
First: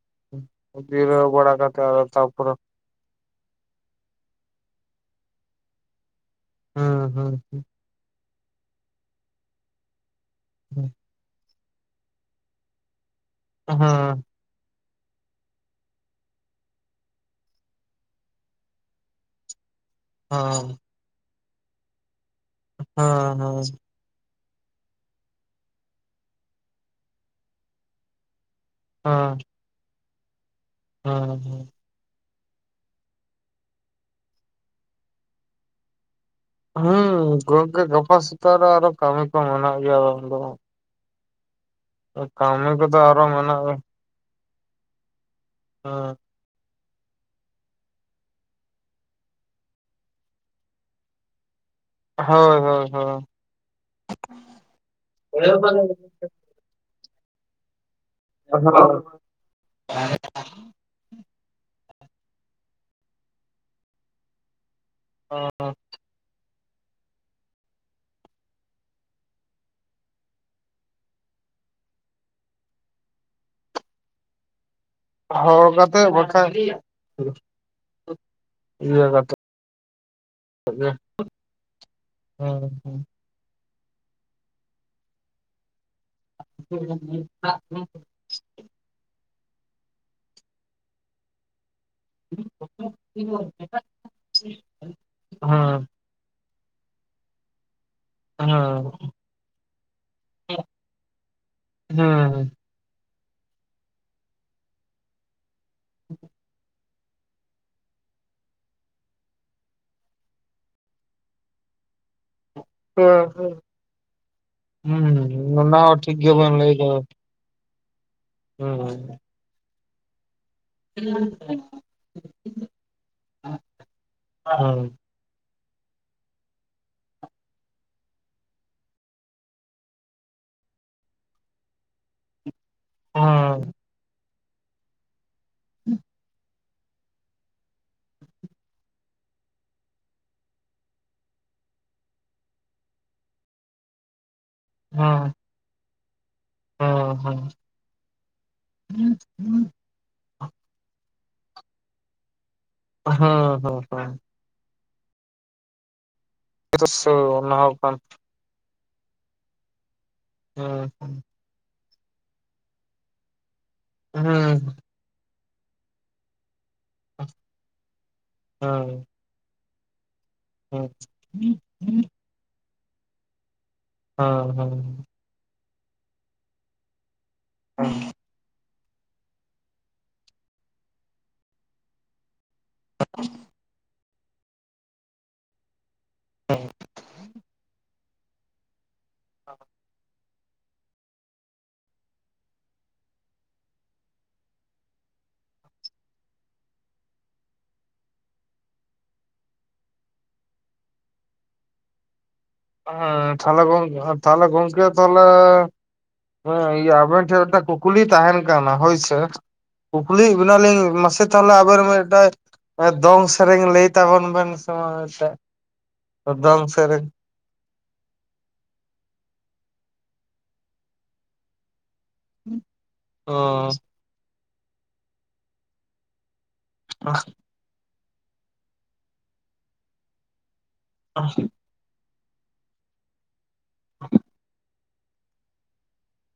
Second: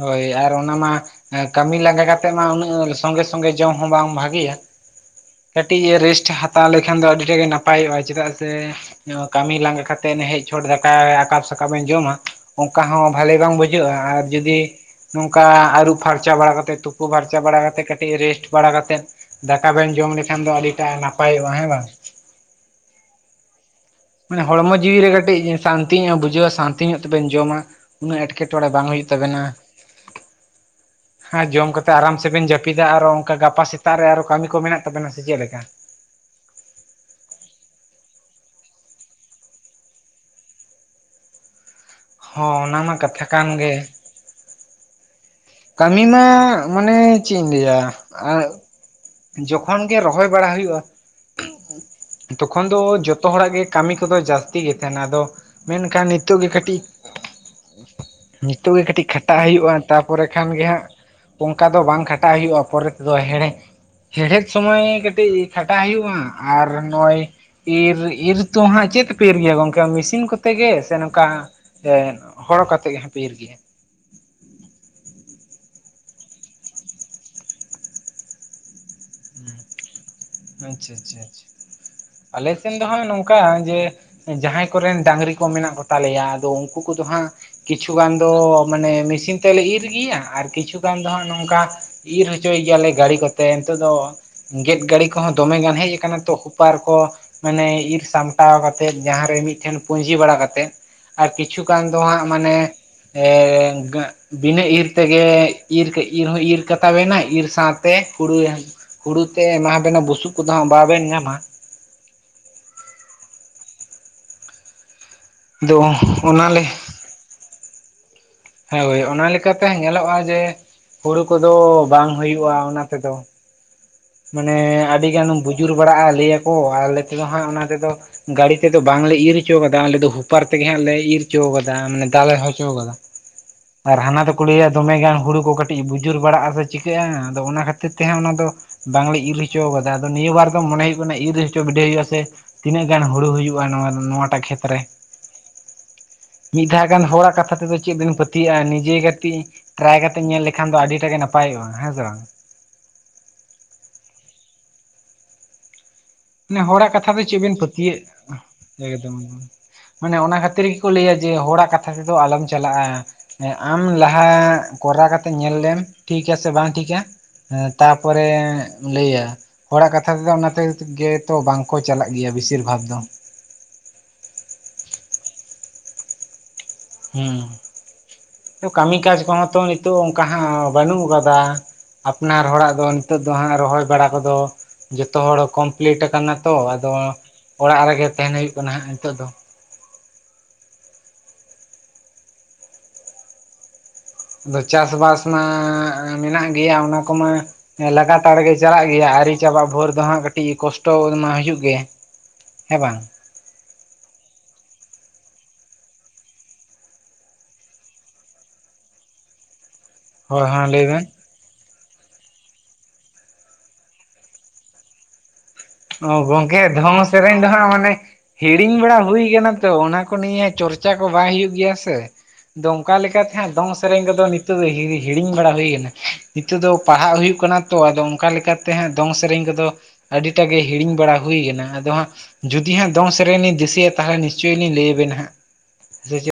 ᱦᱳᱭ ᱟᱨ ᱚᱱᱟ ᱢᱟ ᱡᱤᱨᱟᱹᱣ ᱵᱟᱲᱟ ᱠᱟᱹᱢᱤ ᱠᱟᱛᱮ ᱟᱫᱚ ᱞᱟᱸᱜᱟ ᱠᱟᱛᱮᱜ ᱢᱟ ᱛᱟᱯᱚᱨᱮ ᱩᱱᱟᱹᱜ ᱟᱞ ᱥᱚᱸᱜᱮ ᱥᱚᱸᱜᱮ ᱡᱚᱢ ᱦᱚᱸ ᱵᱟᱝ ᱵᱷᱟᱜᱤᱭᱟ ᱠᱟᱹᱴᱤᱡ ᱨᱮᱥᱴ ᱦᱟᱛᱟᱣ ᱛᱟ ᱞᱮᱠᱷᱟᱱ ᱫᱚ ᱦᱩᱸ ᱟᱹᱰᱤ ᱦᱩᱸ ᱴᱟᱜ ᱜᱮ ᱦᱩᱸ ᱱᱟᱯᱟᱭᱚᱜᱼᱟ ᱪᱮᱫᱟᱜ ᱥᱮ ᱠᱟᱹᱢᱤ ᱞᱟᱸᱜᱟ ᱠᱟᱛᱮ ᱦᱮᱡ ᱪᱷᱚᱴ ᱫᱟᱠᱟ ᱟᱠᱟᱠᱟᱵ ᱥᱟᱠᱟᱵ ᱵᱤᱱ ᱡᱚᱢᱟ ᱚᱱᱠᱟ ᱦᱚ ᱵᱷᱟᱞᱤ ᱵᱟᱝ ᱵᱩᱡᱷᱟᱜ ᱟ ᱟᱨ ᱦᱩᱸ ᱡᱩᱫᱤ ᱱᱚᱝᱠᱟ ᱟᱹᱨᱩᱵ ᱯᱷᱟᱨᱪᱟ ᱵᱟᱲᱟ ᱠᱟᱛᱮ ᱛᱩᱯᱩ ᱯᱷᱟᱨᱪᱟ ᱵᱟᱲᱟ ᱠᱟᱛᱮ ᱠᱟᱹᱴᱤᱡ ᱨᱮᱥᱴ ᱵᱟᱲᱟ ᱠᱟᱛᱮ ᱫᱟᱠᱟ ᱵᱮᱱ ᱡᱚᱢ ᱞᱮᱠᱷᱟᱱ ᱫᱚ ᱦᱩᱸ ᱟᱹᱰᱤᱴᱟᱜ ᱱᱟᱯᱟᱭᱚᱜᱼᱟ ᱦᱮᱸ ᱵᱟᱝ? ᱦᱳᱸ ᱦᱳᱸ ᱢᱟᱱᱮ ᱦᱚᱲᱢᱚ ᱡᱤᱣᱤ ᱨᱮ ᱠᱟᱹᱴᱤᱡ ᱥᱟᱱᱛᱤ ᱧᱚᱜ ᱮ ᱵᱩᱡᱷᱟᱹᱣᱟ ᱥᱟᱱᱛᱤ ᱧᱚᱜ ᱛᱮᱵᱮᱱ ᱡᱚᱢᱟ ᱩᱱᱟᱹᱜ ᱮᱴᱠᱮᱴᱮ ᱮᱴᱠᱮᱴᱚᱬᱮ ᱵᱟᱝ ᱦᱩᱭᱩᱜ ᱛᱟᱵᱮᱱᱟ ᱦᱩᱸ ᱦᱩᱸ ᱦᱟ ᱦᱩᱸ ᱡᱚᱢ ᱠᱟᱛᱮ ᱛᱮ ᱟᱨᱟᱢ ᱥᱮᱵᱮᱱ ᱡᱟᱹᱯᱤᱫᱟ ᱟᱨᱚ ᱚᱱᱠᱟ ᱜᱟᱯᱟ ᱥᱮᱛᱟᱜ ᱨᱮ ᱟᱨᱚ ᱠᱟᱹᱢᱤ ᱠᱚ ᱢᱮᱱᱟᱜ ᱛᱟᱵᱮᱱᱟ ᱥᱮ ᱪᱮᱫ ᱞᱮᱠᱟ? ᱦᱮᱸ ᱜᱚᱝᱠᱮ ᱜᱟᱯᱟ ᱥᱮᱩᱛᱟᱹᱜ ᱨᱮ ᱟᱨᱚ ᱦᱚ ᱠᱟᱹᱢᱤ ᱠᱚ ᱢᱮᱱᱟᱜ ᱜᱮᱭᱟ ᱟᱫᱚ ᱦᱚᱸ ᱠᱟᱹᱢᱤ ᱚᱱᱟ ᱢᱟ ᱠᱚᱫᱚ ᱟᱨᱚ ᱠᱟᱛᱷᱟ ᱠᱟᱱ ᱢᱮᱱᱟᱜ ᱜᱮ ᱠᱟᱹᱢᱤ ᱦᱮᱸ ᱢᱟ ᱢᱟᱱᱮ ᱪᱮᱫ ᱤᱧ ᱞᱟᱹᱭᱟ ᱟ ᱡᱚᱠᱷᱚᱱ ᱜᱮ ᱨᱚᱦᱚᱭ ᱵᱟᱲᱟ ᱦᱤᱭᱩᱜᱼᱟ ᱦᱳᱭ ᱛᱚᱠᱷᱚᱱ ᱫᱚ ᱦᱳᱭ ᱡᱚᱛᱚ ᱦᱳᱭ ᱦᱚᱲᱟᱜ ᱜᱮ ᱠᱟᱹᱢᱤ ᱠᱚᱫᱚ ᱡᱟᱹᱥᱛᱤ ᱜᱮ ᱛᱟᱦᱮᱱᱟ ᱟᱫᱚ ᱢᱮᱱᱠᱷᱟᱱ ᱱᱤᱛᱚᱜ ᱜᱮ ᱠᱟᱹᱴᱤᱡ ᱧᱤᱛᱚᱜ ᱜᱮ ᱦᱳᱭ ᱠᱟᱹᱴᱤᱡ ᱠᱷᱟᱴᱟᱜ ᱦᱩᱭᱩᱜᱼᱟ ᱛᱟᱯᱚᱨᱮ ᱠᱷᱟᱱ ᱜᱮ ᱦᱟᱸᱜ ᱚᱝᱠᱟ ᱫᱚ ᱵᱟᱝ ᱠᱷᱟᱴᱟᱜ ᱦᱩᱭᱩᱜᱼᱟ ᱯᱚᱨᱮ ᱛᱮᱫᱚ ᱦᱮᱲᱮ ᱦᱮᱲᱦᱮᱫ ᱥᱚᱢᱚᱭ ᱠᱟᱹᱴᱤᱡ ᱠᱷᱟᱴᱟᱜ ᱦᱩᱭᱩᱜᱼᱟ ᱟᱨ ᱱᱚᱜᱼᱚᱭ ᱤᱨ ᱤᱨ ᱛᱚ ᱦᱟᱸᱜ ᱪᱮᱜ ᱛᱮᱯᱮ ᱤᱨ ᱜᱮᱭᱟ ᱜᱚᱝᱠᱮ ᱢᱮᱥᱤᱱ ᱠᱚᱛᱮ ᱜᱮ ᱥᱮ ᱱᱚᱝᱠᱟ ᱮ ᱦᱚᱲ ᱠᱟᱛᱮᱜ ᱜᱮ ᱦᱟᱸᱜ ᱯᱮ ᱤᱨ ᱜᱮᱭᱟ? ᱦᱚ ᱠᱟᱛᱮ ᱵᱟᱠᱷᱟᱱ ᱤᱭᱟᱹ ᱠᱟᱛᱮ ᱟᱪᱪᱷᱟ ᱟᱪᱪᱷᱟ ᱟᱪᱪᱷᱟ ᱦᱩᱸ ᱟᱞᱮᱥᱮᱱ ᱫᱚ ᱦᱩᱸ ᱦᱟᱸᱜ ᱱᱚᱝ ᱠᱟ ᱡᱮ ᱡᱟᱦᱟᱭ ᱠᱚᱨᱮᱱ ᱰᱟᱝᱨᱤ ᱠᱚ ᱢᱮᱱᱟᱜ ᱠᱚ ᱛᱟᱞᱮᱭᱟ ᱟᱫᱚ ᱩᱝᱠᱩ ᱠᱚᱫᱚ ᱦᱟᱸᱜ ᱠᱤᱪᱷᱩ ᱜᱟᱱ ᱫᱚ ᱢᱟᱱᱮ ᱢᱮᱥᱤᱱ ᱛᱮᱞᱮ ᱤᱨ ᱜᱮᱭᱟ ᱟᱨ ᱠᱤᱪᱷᱩ ᱜᱟᱱ ᱫᱚ ᱦᱟᱸᱜ ᱱᱚᱝᱠᱟ ᱤᱨ ᱦᱚᱪᱚᱭ ᱜᱮᱭᱟᱞᱮ ᱜᱟᱹᱲᱤ ᱠᱚᱛᱮ ᱱᱤᱛᱚᱜ ᱫᱚ ᱜᱮᱫ ᱜᱟᱹᱲᱤ ᱠᱚᱦᱚᱸ ᱫᱚᱢᱮ ᱜᱟᱱ ᱦᱮᱡ [inaudible] ᱠᱟᱱᱟ ᱛᱚ ᱦᱩᱯᱟᱨ ᱠᱚ ᱢᱟᱱᱮ ᱤᱨᱥ ᱥᱟᱢᱴᱟᱣ ᱦᱩᱸ ᱠᱟᱛᱮᱫ ᱡᱟᱦᱟᱸ ᱨᱮ ᱢᱤᱫᱴᱷᱮᱱ ᱯᱩᱸᱡᱤ ᱵᱟᱲᱟ ᱠᱟᱛᱮᱫ ᱟᱨ ᱠᱤᱪᱷᱩ ᱜᱟᱱ ᱫᱚ ᱦᱟᱸᱜ ᱦᱩᱸ ᱢᱟᱱᱮ ᱵᱤᱱᱟᱹ [inaudible] ᱤᱨ ᱛᱮᱜᱮ ᱤᱨ ᱠᱮ ᱤᱨ ᱦᱚᱸ ᱤᱨ ᱠᱟ ᱛᱟᱵᱮᱱᱟ ᱤᱨ ᱥᱟᱶᱛᱮ ᱦᱩᱲᱩ ᱦᱳᱲᱩ ᱛᱮᱜᱼᱨ ᱮᱢᱟᱵᱮᱱᱟ ᱵᱩᱥᱩᱵ ᱠᱚᱫᱚ ᱦᱟᱸᱜ ᱵᱟᱵᱮᱱ ᱧᱟᱢᱟ᱾ [inaudible] ᱦᱩᱸ ᱫᱚ ᱚᱱᱟ ᱦᱚᱸ ᱴᱷᱤᱠ ᱚᱱᱟ ᱜᱮᱵᱮᱱ ᱞᱮ ᱞᱟᱹᱭ ᱠᱟᱫᱟ᱾ ᱦᱩᱸ ᱦᱳᱭ ᱚᱱᱟ ᱞᱮᱠᱟᱛᱮ ᱧᱮᱞᱚᱜᱼᱟ ᱡᱮ ᱦᱩᱲᱩ ᱦᱩᱸ ᱠᱚᱫᱚ ᱵᱟᱝ ᱦᱩᱭᱩᱜᱼᱟ ᱚᱱᱟ ᱛᱮᱫᱚ᱾ [inaudible] ᱢᱟᱱᱮ ᱟᱹᱰᱤ ᱜᱟᱱ ᱵᱩᱡᱩᱨ ᱵᱟᱲᱟᱜᱼᱟ ᱞᱟᱹᱭᱟᱠᱚ ᱟᱞᱮ ᱛᱮᱫᱚ ᱦᱟᱸᱜ ᱚᱱᱟ ᱛᱮᱫᱚ ᱜᱟᱲᱤ ᱛᱮᱫᱚ ᱵᱟᱝᱞᱮ ᱤᱨ ᱚᱪᱚᱣ ᱠᱟᱫᱟ ᱟᱞᱮ ᱫᱚ ᱦᱩᱯᱟᱨ ᱛᱮᱜᱮ ᱦᱟᱸᱜ ᱞᱮ ᱤᱨ ᱚᱪᱚᱣ ᱠᱟᱫᱟ ᱢᱟᱱᱮ ᱫᱟᱞᱮ ᱦᱚᱸ ᱪᱚᱣ ᱠᱟᱫᱟ ᱦᱩᱸ ᱦᱩᱸ ᱟᱨ ᱦᱟᱱᱟ ᱫᱚᱠᱚ ᱞᱟᱹᱭᱟ ᱫᱚᱢᱮ ᱜᱟᱱ ᱦᱩᱲᱩ ᱠᱚ ᱠᱟᱹᱴᱤᱡ ᱵᱩᱡᱩᱨ ᱵᱟᱲᱟᱜᱼᱟ ᱥᱮ ᱪᱤᱠᱟᱹᱜᱼᱟ ᱟᱫᱚ ᱚᱱᱟ ᱠᱷᱟᱹᱛᱤᱨ ᱛᱮᱦᱟᱸᱜ ᱚᱱᱟ ᱫᱚ ᱵᱟᱝᱞᱮ ᱤᱨ ᱚᱪᱚᱣ ᱠᱟᱫᱟ ᱟᱫᱚ ᱱᱤᱭᱟᱹ ᱵᱟᱨ ᱫᱚ ᱢᱚᱱᱮ ᱦᱩᱭᱩᱜ ᱠᱟᱱᱟ ᱤᱨ ᱚᱪᱚ ᱵᱤᱰᱟᱹᱣ ᱦᱩᱭᱩᱜᱼᱟ ᱥᱮ ᱛᱤᱱᱟᱹᱜ ᱜᱟᱱ ᱦᱩᱲᱩ ᱦᱩᱭᱩᱜᱼᱟ ᱱᱚ-ᱱᱚᱣᱟ ᱴᱟᱜ ᱠᱷᱮᱛ ᱨᱮ᱾ ᱦᱩᱸ ᱢᱤᱫ ᱫᱷᱟᱣ ᱜᱟᱱ ᱦᱩᱸ ᱦᱚᱲᱟᱜ ᱦᱩᱸ ᱦᱩᱸ ᱠᱟᱛᱷᱟ ᱛᱮᱫᱚ ᱪᱮᱜ ᱵᱮᱤᱱ ᱯᱟᱹᱛᱭᱟᱹᱜᱼᱟ ᱱᱤᱡᱮ ᱜᱟᱛᱮ ᱴᱨᱟᱭ ᱠᱟᱛᱮ ᱧᱮᱞ ᱞᱮᱠᱷᱟᱱ ᱫᱚ ᱟᱹᱰᱤ ᱴᱟ ᱜᱮ ᱱᱟᱯᱟᱭᱚᱜᱼᱟ ᱦᱮᱸ ᱥᱮ ᱵᱟᱝ? ᱦᱚᱸ ᱦᱚᱸ ᱦᱚᱸ ᱢᱟᱱᱮ ᱦᱚᱲᱟᱜ ᱚᱵᱚᱥᱥᱳ ᱠᱟᱛᱷᱟ ᱫᱟ ᱪᱮᱜ ᱵᱮᱱ ᱚᱱᱟ ᱦᱚᱸ ᱠᱟᱱ ᱯᱮᱛᱭᱟᱹᱜ ᱮᱠᱫᱚᱢ ᱮᱫᱚᱢ ᱢᱟᱱᱮ ᱚᱱᱟ ᱠᱷᱟᱹᱛᱤᱨ ᱦᱩᱸ ᱜᱮᱠᱚ ᱦᱩᱸ ᱞᱟᱹᱭᱟ ᱡᱮ ᱦᱚᱲᱟᱜ ᱠᱟᱛᱷᱟ ᱛᱮᱫᱚ ᱟᱞᱚᱢ ᱪᱟᱞᱟᱜᱼᱟ᱾ ᱮᱸ ᱟᱢ ᱞᱟᱦᱟ ᱦᱩᱸ ᱠᱚᱨᱟᱣ ᱠᱟᱛᱮ ᱧᱮᱞ ᱞᱮᱢ ᱴᱷᱤᱠᱟ ᱥᱮ ᱵᱟᱝ ᱴᱷᱤᱠᱟ᱾ ᱦᱮᱸ ᱞᱛᱟᱯᱚᱨᱮ ᱞᱟᱹᱭᱟ ᱦᱚᱲᱟᱜ ᱠᱟᱛᱷᱟ ᱛᱮᱫᱚ ᱚᱱᱟᱛᱮ ᱦᱩᱸ ᱦᱩᱸ ᱜᱮᱛᱚ ᱵᱟᱝᱠᱚ ᱪᱟᱞᱟᱜ ᱜᱮᱭᱟ ᱵᱮᱥᱤᱨ ᱵᱷᱟᱜᱽ ᱫᱚ᱾ ᱦᱚᱸ ᱦᱚᱸ ᱦᱩᱸ [inaudible] ᱠᱟᱹᱢᱤ ᱠᱟᱡᱽ ᱠᱚᱦᱚᱸ ᱛᱚ ᱱᱤᱛᱚᱜ ᱚᱝᱠᱟ ᱦᱟᱸ ᱵᱟᱹᱱᱩᱜ ᱟᱠᱟᱫᱟ᱾ ᱟᱯᱱᱟᱨ ᱦᱚᱲᱟᱜ ᱫᱚ ᱱᱤᱛᱚᱜ ᱫᱚ ᱦᱟᱸᱜ ᱨᱚᱦᱚᱭ ᱵᱟᱲᱟ ᱠᱚᱫᱚ ᱡᱚᱛᱚ ᱦᱚᱲ ᱠᱚᱢ ᱞᱮᱴ ᱟᱠᱟᱱᱟ ᱛᱚ, ᱟᱫᱚ ᱚᱲᱟᱜ ᱨᱮᱜᱮ ᱛᱟᱦᱮᱱ ᱦᱩᱭᱩᱜ ᱠᱟᱱᱟ ᱦᱟᱸᱜ ᱱᱤᱛᱚᱜ ᱫᱚ᱾ [inaudible] ᱟᱫᱚ ᱪᱟᱥᱵᱟᱥ ᱢᱟ ᱢᱮᱱᱟᱜ ᱜᱮᱭᱟ ᱚᱱᱟ ᱠᱚᱢᱟ ᱮᱸ ᱞᱟᱜᱟᱛᱟᱲ ᱜᱮ ᱪᱟᱞᱟᱜ ᱜᱮᱭᱟ ᱟᱹᱭᱨᱤ ᱪᱟᱵᱟᱜ ᱵᱷᱳᱨ ᱫᱚ ᱦᱟᱸᱜ ᱠᱟᱹᱴᱤᱡ ᱠᱚᱥᱴᱚ ᱢᱟ ᱦᱩᱭᱩᱜ ᱜᱮ᱾ ᱦᱮᱸ ᱛᱟᱦᱞᱮ ᱜᱚᱝ ᱛᱟᱦᱞᱮ ᱜᱚᱝᱠᱮ ᱛᱟᱦᱞᱮ ᱦᱮᱸ ᱤᱭᱟᱹ ᱟᱵᱮᱱ ᱴᱷᱮᱜ ᱢᱤᱜᱴᱮᱜ ᱠᱩᱠᱞᱤ ᱛᱟᱦᱮᱱ ᱠᱟᱱᱟ ᱦᱳᱭᱥᱮ, ᱠᱩᱠᱞᱤᱭᱮᱜ ᱦᱳᱭ ᱦᱳᱭ ᱵᱮᱱᱟᱞᱤᱧ ᱞᱟᱹᱭ ᱵᱮᱱ᱾ ᱢᱟᱥᱮ ᱛᱟᱦᱞᱮ ᱟᱵᱮᱱ ᱢᱤᱜᱴᱮᱜ ᱮ ᱫᱚᱝ ᱥᱮᱨᱮᱧ ᱞᱟᱹᱭ ᱛᱟᱵᱚᱱ ᱵᱮᱱ ᱥᱮ ᱢᱟ ᱢᱤᱜᱴᱮᱜ? ᱚ ᱜᱚᱝᱠᱮ ᱫᱷᱚᱝ ᱥᱮᱨᱮᱧ ᱫᱚ ᱦᱟᱸᱜ ᱢᱟᱱᱮ ᱦᱤᱲᱤᱧ ᱵᱟᱲᱟ ᱦᱩᱭ ᱠᱟᱱᱟ ᱛᱚ ᱚᱱᱟ ᱠᱚ ᱱᱤᱭᱟᱹ ᱪᱚᱨᱪᱟ ᱠᱚ ᱵᱟᱭ ᱦᱩᱭᱩᱜ ᱜᱮᱭᱟ ᱥᱮ᱾ ᱫᱚᱝᱠᱟ ᱞᱮᱠᱟ ᱛᱮ ᱚ ᱦᱟᱸᱜ ᱫᱚᱝ ᱥᱮᱨᱮᱧ ᱠᱚᱫᱚ ᱱᱤᱛᱚᱜ ᱫᱚ ᱦᱤᱲᱤ ᱦᱤᱲᱤᱧ ᱵᱟᱲᱟ ᱦᱩᱭ ᱟᱠᱟᱱᱟ, ᱱᱤᱛᱚᱜ ᱫᱚ ᱯᱟᱲᱦᱟᱜ ᱦᱩᱭᱩᱜ ᱠᱟᱱᱟ ᱛᱚ ᱟᱫᱚ ᱚᱝᱠᱟ ᱞᱮᱠᱟ ᱛᱮ ᱦᱟᱸᱜ ᱫᱚᱝ ᱥᱮᱨᱮᱧ ᱠᱚᱫᱚ ᱠᱟ ᱜᱮ ᱦᱤᱲᱤᱧ ᱵᱟᱲᱟ ᱦᱩᱭ ᱠᱟᱱᱟ ᱟᱫᱚ ᱦᱟᱸᱜ ᱡᱩᱫᱤ ᱦᱟᱸᱜ ᱫᱚᱝ ᱥᱮᱨᱮᱧ ᱞᱤᱧ ᱫᱤᱥᱟᱹᱭᱟ ᱛᱟᱦᱟᱞᱮ ᱱᱤᱥᱪᱚᱭ ᱞᱤᱧ ᱞᱟᱹᱭᱟᱵᱱᱟ ᱦᱟᱸᱜ [unintelligible]